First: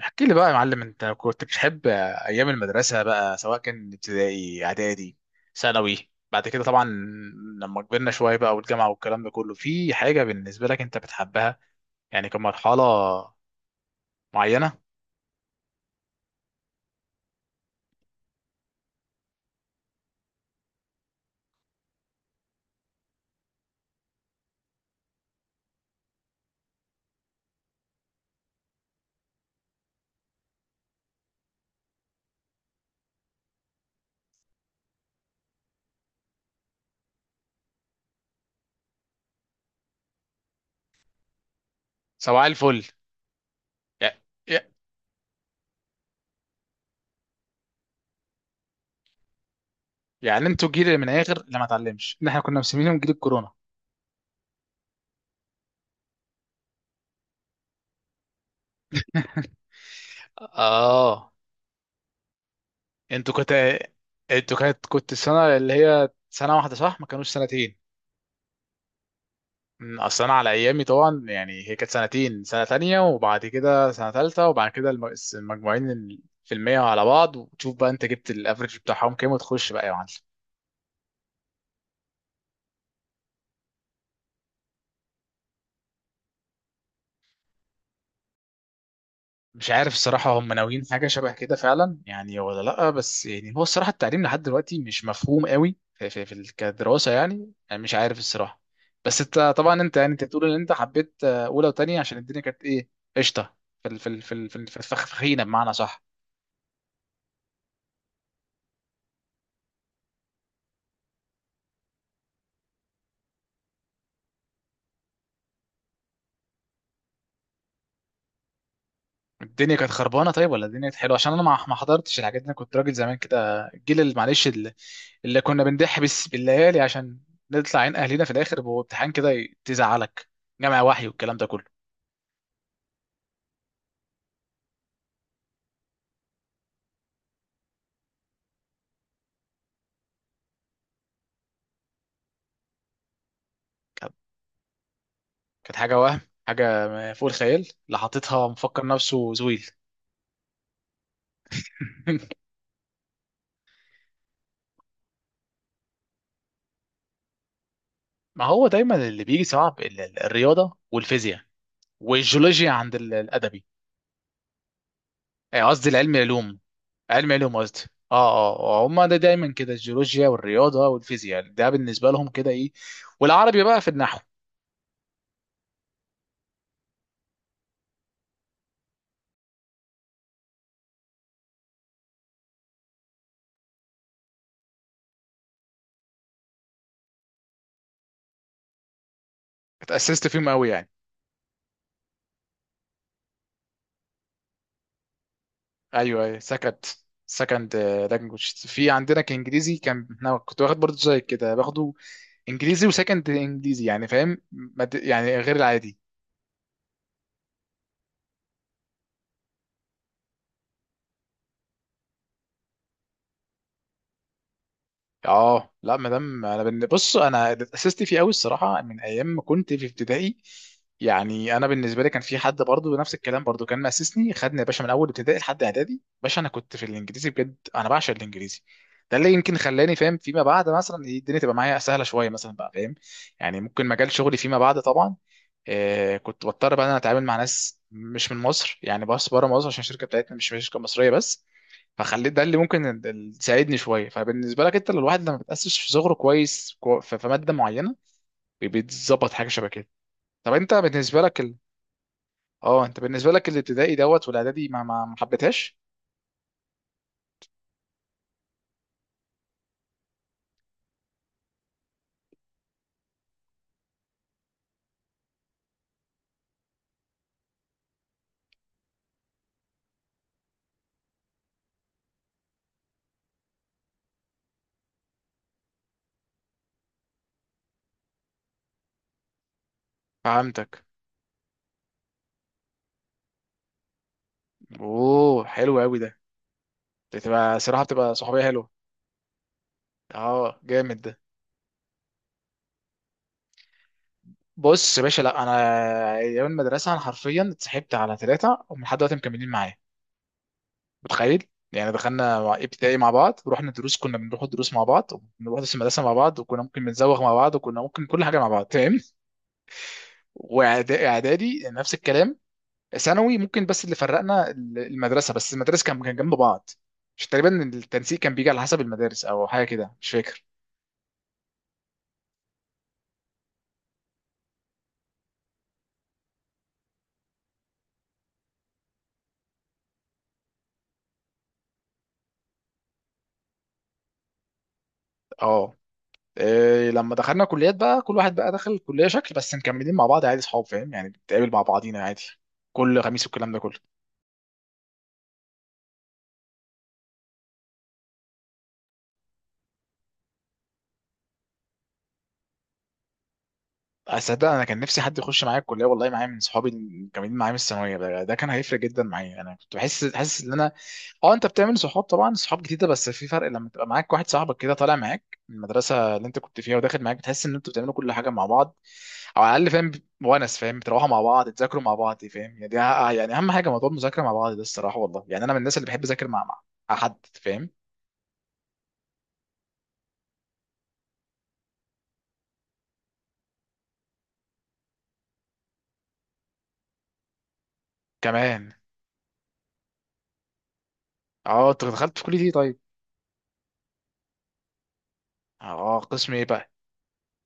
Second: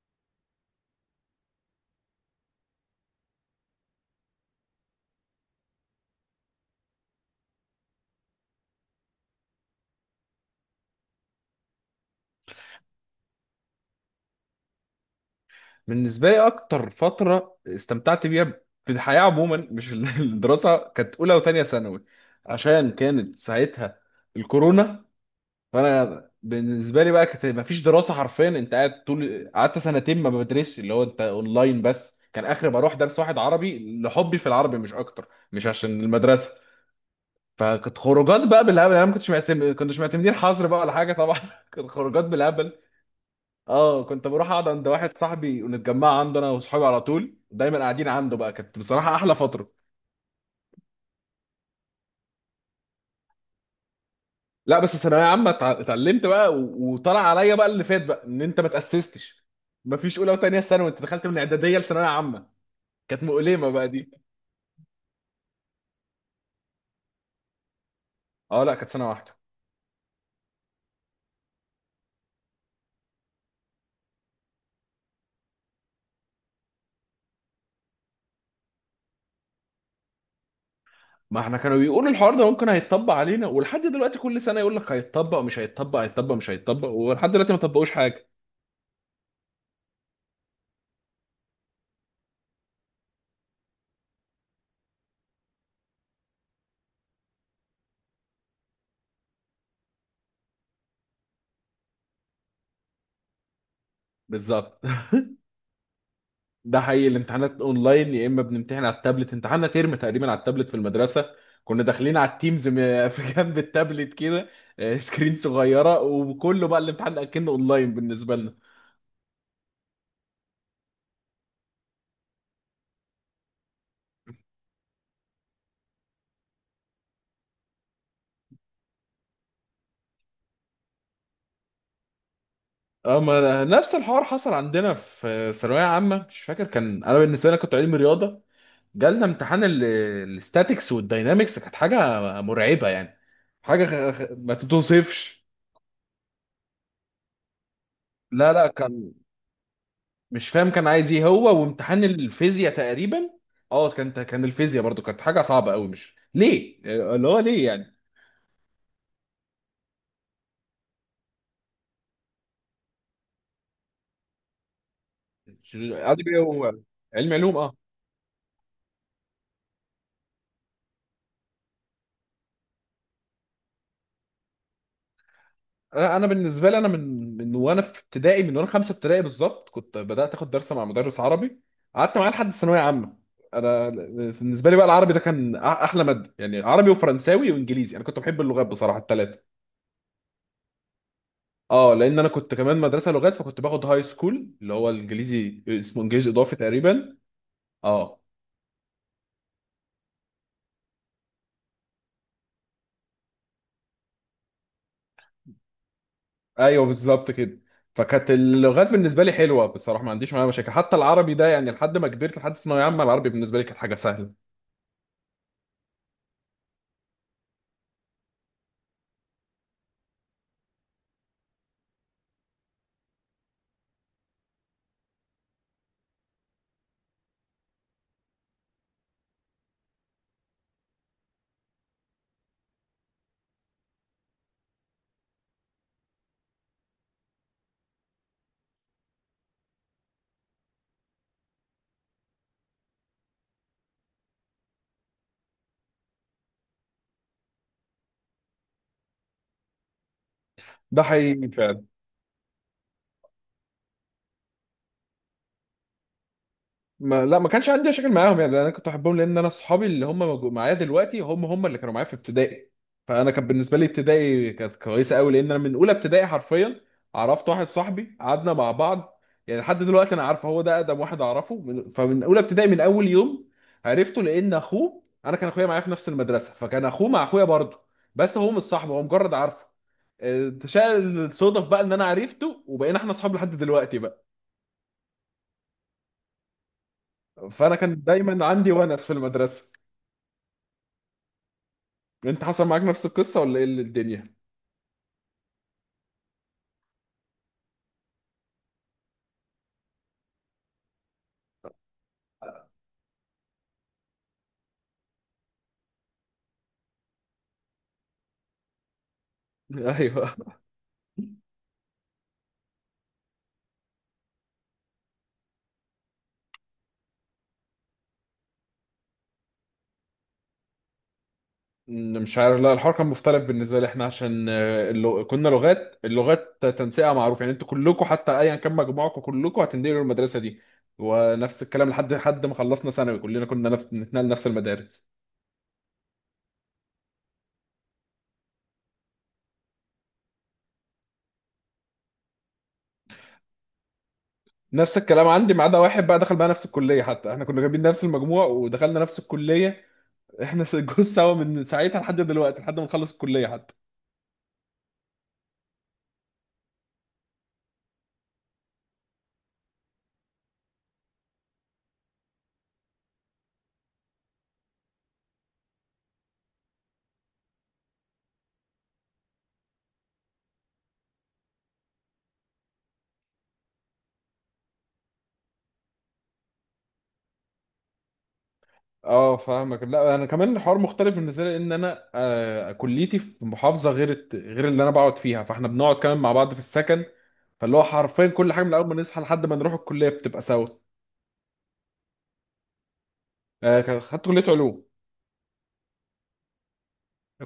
احكي لي بقى يا معلم، انت كنت بتحب ايام المدرسه بقى، سواء كان ابتدائي، اعدادي، ثانوي؟ بعد كده طبعا لما كبرنا شويه بقى والجامعه والكلام ده كله، في حاجه بالنسبه لك انت بتحبها يعني كمرحله معينه؟ بالنسبة لي أكتر فترة استمتعت بيها في الحياة عموما، مش الدراسة، كانت أولى وتانية ثانوي، عشان كانت ساعتها الكورونا. فأنا بالنسبة لي بقى كانت مفيش دراسة حرفيا، أنت قاعد طول، قعدت سنتين ما بدرسش، اللي هو أنت أونلاين بس، كان آخر بروح درس واحد عربي لحبي في العربي مش أكتر، مش عشان المدرسة. فكانت خروجات بقى بالهبل، أنا ما كنتش معتمد، كنتش معتمدين حظر بقى ولا حاجة طبعا. كانت خروجات سواء بالهبل. الفل. اه، يع- كنت بروح يع- اقعد عند واحد صاحبي ونتجمع عنده انا وصحابي، على طول دايما قاعدين عنده بقى. كانت بصراحه احلى فتره. يعني انتوا جيل من الاخر اللي ما اتعلمش، ان احنا كنا مسمينهم جيل الكورونا. لا، بس الثانويه عامه اتعلمت بقى وطلع عليا بقى اللي فات بقى، ان انت ما تاسستش، ما فيش اولى وثانيه ثانوي، انت دخلت اه، من اعداديه لثانويه عامه. كانت انتوا كنت مؤلمه بقى دي. انتوا كانت كنت السنه اللي هي سنه واحده صح؟ ما كانوش سنتين؟ اه، لا كانت سنه واحده. اصل انا على ايامي طبعا يعني هي كانت سنتين، سنه تانية وبعد كده سنه تالتة، وبعد كده المجموعين في المية على بعض، وتشوف بقى انت جبت الافريج بتاعهم كام وتخش بقى يا معلم. ما احنا كانوا بيقولوا الحوار ده ممكن هيتطبق علينا، ولحد دلوقتي كل سنه يقول لك هيتطبق مش هيتطبق، هيتطبق مش هيتطبق، ولحد دلوقتي ما طبقوش حاجه. مش عارف الصراحه هم ناويين حاجه شبه كده فعلا يعني ولا لا، بس يعني هو الصراحه التعليم لحد دلوقتي مش مفهوم قوي في كدراسه يعني، انا مش عارف الصراحه. بس انت طبعا، انت بتقول ان انت حبيت اولى وتانية عشان الدنيا كانت ايه؟ قشطه؟ في ال- في ال- في ال- في ال- في بالظبط. الفخ- فخينه بمعنى صح؟ ده حقيقي، الامتحانات اونلاين، يا اما بنمتحن على التابلت، امتحاننا ترم تقريبا على التابلت في المدرسه. كنا داخلين على التيمز في جنب التابلت كده. سكرين صغيره، وكله بقى الامتحان اكنه اونلاين بالنسبه لنا. الدنيا كانت خربانه طيب ولا الدنيا كانت حلوه؟ عشان انا ما حضرتش الحاجات دي، انا كنت راجل زمان كده، الجيل اللي معلش، اللي كنا بنضح بس بالليالي عشان نطلع عين اهلنا في الاخر بامتحان كده تزعلك جامع وحي والكلام ده كله. اما نفس الحوار حصل عندنا في ثانويه عامه، مش فاكر كان، انا بالنسبه لي كنت علمي رياضه، جالنا امتحان الاستاتيكس والداينامكس، كانت حاجه مرعبه يعني، حاجه كانت، ما تتوصفش. كانت حاجه وهم، حاجه فوق الخيال، اللي حاططها لا لا، مفكر كان نفسه زويل. مش فاهم كان عايز ايه هو، وامتحان الفيزياء تقريبا. اه كانت، كان الفيزياء برضو كانت حاجه صعبه قوي، مش ليه؟ اللي هو ليه يعني. ما هو دايما اللي بيجي صعب الرياضه والفيزياء والجيولوجيا عند الادبي، قصدي العلم، ادبي العلوم، هو علم علم علوم، علوم اه. قصدي. اه اه، هم ده دايما كده، الجيولوجيا والرياضه والفيزياء ده بالنسبه لهم كده ايه، والعربي بقى في النحو. انا بالنسبه لي، انا من وانا في ابتدائي، من وانا خمسه ابتدائي بالظبط كنت بدات اخد درس مع مدرس عربي، قعدت معاه لحد الثانويه عامه. انا بالنسبه لي بقى العربي ده كان احلى ماده، يعني عربي وفرنساوي وانجليزي، انا كنت بحب اللغات بصراحه الثلاثه. اتأسست فيهم قوي يعني؟ اه، لان انا كنت كمان مدرسه لغات، فكنت باخد هاي سكول اللي هو الانجليزي، اسمه ايوه، انجليزي اضافي سكند، تقريبا. سكند اه، لانجوج. في عندنا كانجليزي كان، انا كنت واخد برضه زي كده، باخده انجليزي وسكند انجليزي، يعني فاهم، يعني غير العادي. ايوه بالظبط كده. فكانت اللغات بالنسبه لي حلوه بصراحه، ما عنديش معاها مشاكل، حتى العربي ده يعني لحد ما كبرت، لحد ثانويه عامه العربي بالنسبه لي كانت حاجه سهله. اه، لا مدام انا بص انا اتأسست فيه قوي الصراحه من ايام ما كنت في ابتدائي، يعني انا بالنسبه لي كان في حد برضو نفس الكلام، برضو كان مأسسني، خدني يا باشا من اول ابتدائي لحد اعدادي باشا، انا كنت في الانجليزي بجد، انا بعشق الانجليزي. ده اللي يمكن خلاني فاهم فيما بعد، مثلا الدنيا تبقى معايا سهله شويه مثلا بقى، فاهم يعني؟ ممكن مجال شغلي فيما بعد طبعا، كنت بضطر بقى إن انا اتعامل مع ناس مش من مصر يعني، بس بره مصر عشان الشركه بتاعتنا مش شركه مصريه بس. فخليت ده اللي ممكن يساعدني شويه. فبالنسبه لك انت، لو الواحد لما بتاسس في صغره كويس، في في ماده معينه، بيتظبط حاجه شبه كده. طب انت ده بالنسبه لك حقيقي فعلا. اه انت بالنسبه لك الابتدائي دوت والاعدادي ما حبيتهاش؟ ما لا، ما كانش عندي مشاكل معاهم يعني، انا كنت بحبهم، لان انا صحابي اللي هم معايا دلوقتي، هم اللي كانوا معايا في ابتدائي. فانا كان بالنسبه لي ابتدائي كانت كويسه قوي، لان انا من اولى ابتدائي حرفيا عرفت واحد صاحبي قعدنا مع بعض، يعني لحد دلوقتي انا عارفه هو ده اقدم واحد اعرفه فمن اولى ابتدائي من اول يوم عرفته، لان اخوه انا كان اخويا معايا في نفس المدرسه، فكان اخوه مع اخويا برضه، بس هو مش صاحبه، هو مجرد عارفه. فهمتك. شاء الصدف بقى ان انا عرفته وبقينا احنا اصحاب لحد دلوقتي بقى. اوه، حلو قوي ده، بتبقى فانا صراحه كان بتبقى صحوبيه دايما حلوه. عندي ونس في المدرسه. اه جامد ده. انت حصل معاك نفس القصه ولا ايه اللي الدنيا؟ بص يا باشا، لا انا ايام المدرسه انا حرفيا اتصاحبت على ثلاثه، ومن لحد دلوقتي مكملين معايا، متخيل؟ يعني دخلنا ابتدائي مع بعض، ورحنا دروس كنا بنروح الدروس مع بعض، وبنروح درس المدرسه مع بعض، وكنا ممكن بنزوغ مع بعض، وكنا ممكن كل حاجه مع بعض، فاهم؟ ايوه. إعدادي نفس الكلام، ثانوي ممكن، بس اللي فرقنا المدرسه بس، المدارس كان جنب بعض. مش تقريبا التنسيق كان بيجي على حسب المدارس او حاجه كده، مش فاكر. مش عارف، لا الحوار كان مختلف بالنسبه لي، احنا عشان كنا لغات، اللغات تنسيقها معروف يعني، انتوا كلكم حتى ايا كان مجموعكم كلكم هتنقلوا المدرسه دي. ونفس الكلام لحد حد ما خلصنا ثانوي كلنا كنا نتنقل نفس المدارس. اه، إيه لما دخلنا كليات بقى كل واحد بقى دخل كليه شكل، بس مكملين مع بعض عادي صحاب، فاهم يعني، بنتقابل مع بعضينا عادي كل خميس والكلام ده كله. نفس الكلام عندي، ما عدا واحد بقى دخل بقى نفس الكليه، حتى احنا كنا جايبين نفس المجموع ودخلنا نفس الكليه. احنا جوز سوا من ساعتها لحد دلوقتي، لحد ما نخلص الكليه حتى. اصدق انا كان نفسي حد يخش معايا الكليه والله، معايا من صحابي اللي كانوا معايا من الثانويه، ده كان هيفرق جدا معايا، انا كنت بحس حاسس ان انا، اه انت بتعمل صحاب طبعا، صحاب جديده، بس في فرق لما تبقى معاك واحد صاحبك كده طالع معاك من المدرسه اللي انت كنت فيها وداخل معاك، بتحس ان انتوا بتعملوا كل حاجه مع بعض، او على الاقل فاهم، ونس، فاهم؟ بتروحوا مع بعض، تذاكروا مع بعض، فاهم يعني؟ دي يعني اهم حاجه، موضوع المذاكره مع بعض ده الصراحه والله، يعني انا من الناس اللي بحب اذاكر مع، مع حد، فاهم؟ اه فاهمك. لا انا كمان الحوار مختلف بالنسبه لي، ان انا آه كليتي في محافظه غير اللي انا بقعد فيها، فاحنا بنقعد كمان مع بعض في السكن. فاللي هو حرفيا كل حاجه كمان. من اول ما نصحى لحد ما نروح الكليه بتبقى سوا. اه، انت دخلت في كليه ايه طيب؟ آه خدت كليه علوم. اه، قسم ايه بقى؟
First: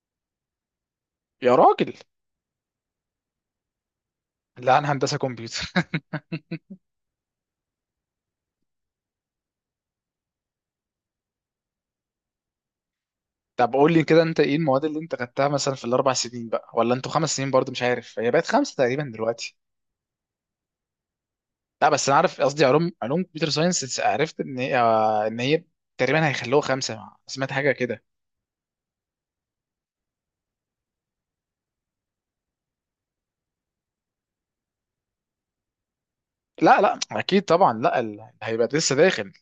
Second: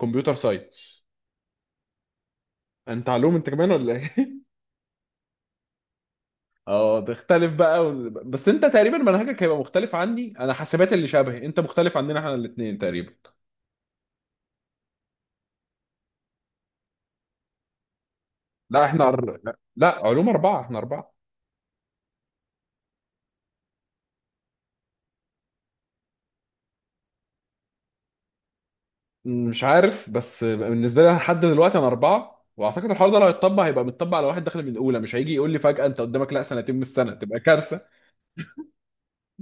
كمبيوتر ساينس. يا راجل، انت علوم انت كمان ولا ايه؟ لا انا هندسه كمبيوتر. اه تختلف بقى، بس انت تقريبا منهجك هيبقى مختلف عني، انا حاسبات اللي شبهي، انت مختلف عننا احنا الاثنين تقريبا. طب قول لي كده انت ايه المواد اللي انت خدتها مثلا في الاربع سنين بقى، ولا انتوا خمس سنين برضو؟ مش عارف، هي بقت خمسه لا تقريبا احنا أر... دلوقتي. لا، علوم اربعه، احنا اربعه. لا، بس انا عارف، قصدي علوم، علوم كمبيوتر ساينس، عرفت ان هي ان هي تقريبا هيخلوها خمسه، سمعت حاجه كده. مش عارف، بس بالنسبه لي أنا لحد دلوقتي انا اربعه، واعتقد الحوار ده لو هيتطبق هيبقى متطبق على واحد داخل من الاولى، مش هيجي يقول لي فجاه انت قدامك لا سنتين لا من لا، السنه، تبقى اكيد طبعا، كارثه. لا هيبقى لسه داخل.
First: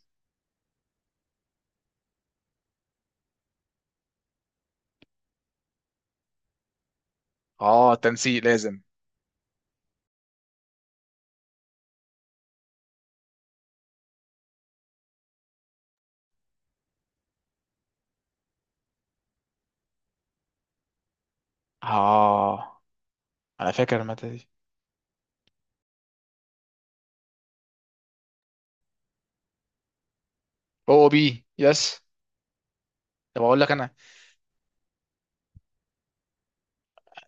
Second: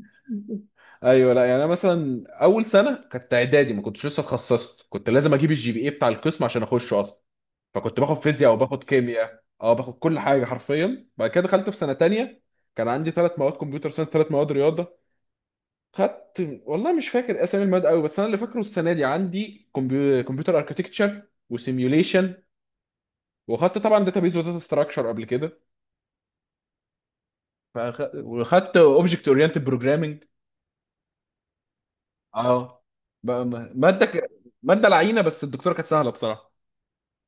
ايوه لا، يعني انا مثلا اول سنه كانت اعدادي ما كنتش لسه اتخصصت، كنت لازم اجيب الجي بي اي بتاع القسم عشان اخشه اصلا. اه، فكنت باخد تنسيق فيزياء لازم. وباخد كيمياء، اه باخد كل حاجه حرفيا. بعد كده دخلت في سنه تانية، كان عندي ثلاث مواد كمبيوتر ساينس، ثلاث مواد رياضه. خدت والله مش فاكر اسامي المواد قوي، بس انا اللي فاكره السنه دي عندي كمبيوتر اركتكتشر، وسيميوليشن. اه، انا وخدت فاكر طبعا الماده داتابيز دي. وداتا ستراكشر قبل كده. وخدت اوبجكت اورينتد بروجرامنج. او بي يس. اه، طب اقول لك انا، ماده ماده لعينه بس الدكتوره كانت سهله بصراحه.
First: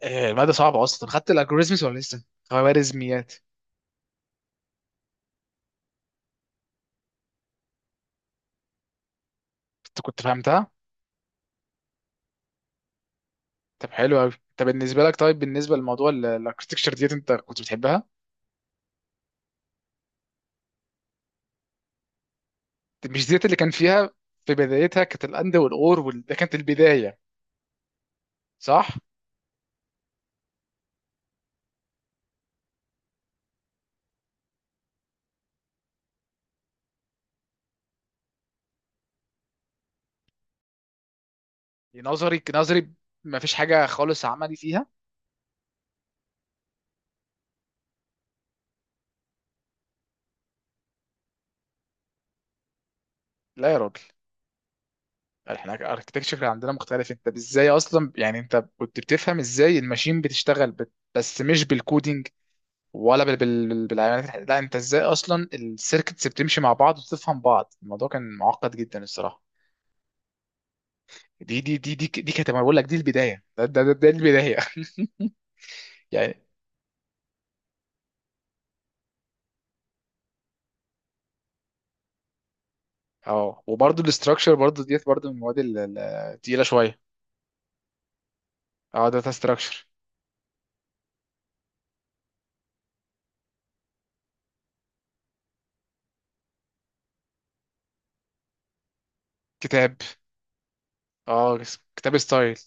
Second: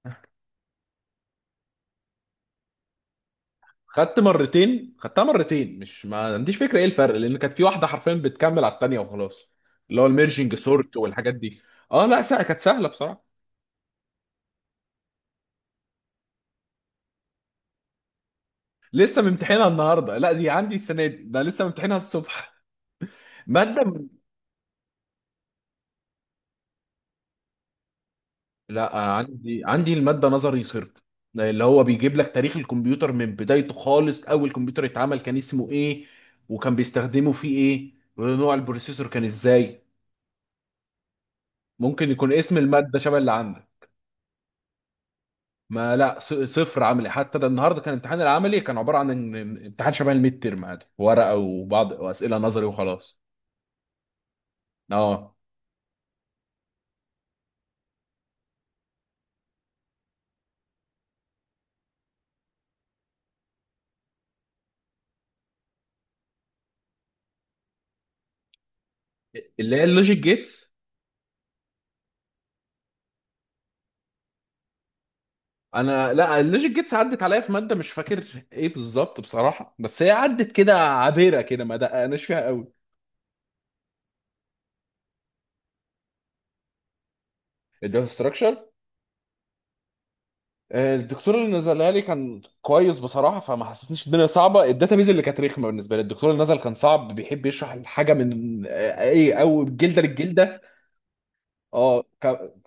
الماده صعبه اصلا، خدت الالجوريزمز ولا لسه؟ خوارزميات. خدت مرتين، خدتها مرتين، مش ما عنديش فكره ايه الفرق، لان كانت في واحده حرفيا بتكمل على التانيه وخلاص. انت اللي هو كنت الميرجنج فهمتها؟ سورت والحاجات دي. اه لا سهل، كانت سهله بصراحه. طب حلو قوي. طب بالنسبه لك، طيب بالنسبه لموضوع الاركتكتشر ديت، انت كنت بتحبها؟ لسه ممتحنها النهارده، لا دي عندي السنه دي، ده لسه ممتحنها الصبح. مش ديت اللي كان ماده فيها في بدايتها كانت الاند والاور ده كانت البدايه، لا، صح؟ عندي المادة نظري صرف، اللي هو بيجيب لك تاريخ الكمبيوتر من بدايته خالص، أول كمبيوتر اتعمل كان اسمه إيه، وكان بيستخدمه فيه إيه، ونوع البروسيسور كان إزاي. ممكن يكون نظري اسم نظري، المادة شبه اللي ما فيش حاجه عندك. خالص عملي فيها؟ ما لا، صفر عملي، حتى ده النهارده كان الامتحان العملي، كان عبارة عن امتحان شبه الميد تيرم عادي، ورقة وبعض وأسئلة نظري وخلاص. لا يا راجل، اه، احنا الاركتكتشر عندنا مختلف، انت ازاي اصلا يعني انت كنت بتفهم ازاي الماشين بتشتغل بس مش بالكودينج ولا بالعمليات لا انت ازاي اصلا السيركتس بتمشي مع بعض وتفهم بعض؟ الموضوع كان معقد جدا الصراحه. اللي هي اللوجيك جيتس. دي كانت، أنا بقول لك دي البدايه، ده البدايه. انا لا، يعني اللوجيك جيتس عدت عليا في ماده مش فاكر ايه بالظبط بصراحه، بس هي عدت كده عابره كده، ما دققناش فيها قوي. اه، وبرده الاستراكشر برده ديت برده من المواد التقيله شويه. الداتا ستراكشر، اه، داتا استراكشر. الدكتور اللي نزلها لي كان كويس بصراحه، فما حسسنيش الدنيا صعبه. الداتابيز اللي كانت رخمه بالنسبه لي، الدكتور اللي نزل كان صعب، بيحب يشرح الحاجه من آه، ايه او كتاب، جلده للجلده. اه، اه كتاب ك... ستايل.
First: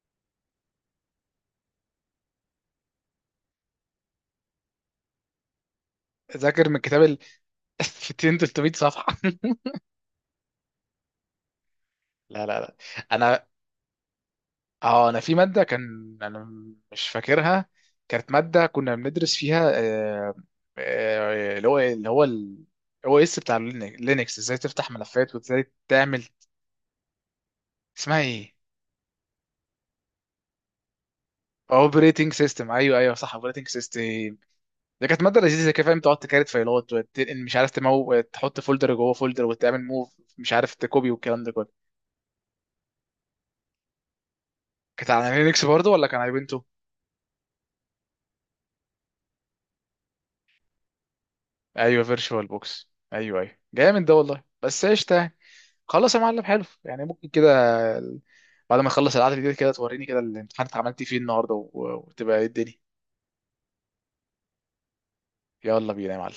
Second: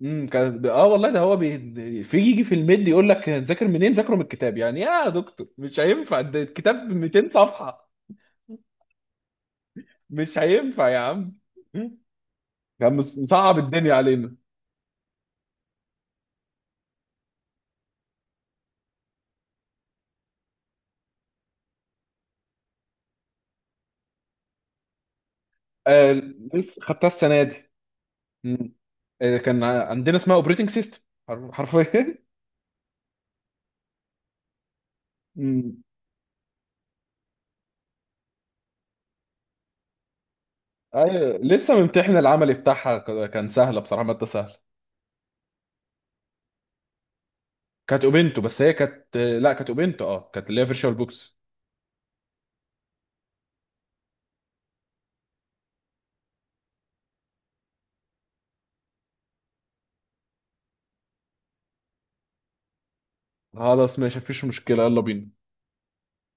كان اه والله، في يجي في الميد يقول لك ذاكر منين، ذاكره من الكتاب. يعني يا دكتور مش هينفع، ده ذاكر الكتاب من كتاب ال 200 صفحه. 200 300 صفحه. مش هينفع يا عم. لا لا لا. كان انا مصعب الدنيا علينا. اه، انا في ماده كان انا، مش فاكرها، كانت ماده كنا بندرس فيها اللي هو، اللي هو الاو اس بتاع لينكس، ازاي تفتح ملفات وازاي آه تعمل. لسه خدتها السنه دي. اسمها ايه؟ مم. آه كان عندنا اسمها اوبريتنج سيستم حرفيا. اوبريتنج سيستم، ايوه ايوه صح، اوبريتنج سيستم، ده كانت ماده لذيذه مم. كده، فاهم؟ تقعد تكارت فايلات وتنقل، مش عارف، تمو، تحط فولدر جوه فولدر وتعمل موف، مش عارف تكوبي ايوه، والكلام ده كله. لسه ممتحن العملي بتاعها، كان سهله بصراحه، ماده سهله. كانت على لينكس برضه ولا كان على بنتو؟ كانت اوبنتو، بس هي كانت آه، لا كانت اوبنتو، اه كانت اللي هي فيرتشوال بوكس. ايوه فيرتشوال بوكس، ايوه ايوه جامد ده والله، بس قشطه يعني. خلاص يا معلم، حلو، يعني ممكن كده بعد ما اخلص القعده دي كده توريني كده الامتحان عملت فيه النهارده، وتبقى إيه الدنيا. خلاص ماشي، مفيش مشكله، يلا بينا. يلا بينا يا معلم.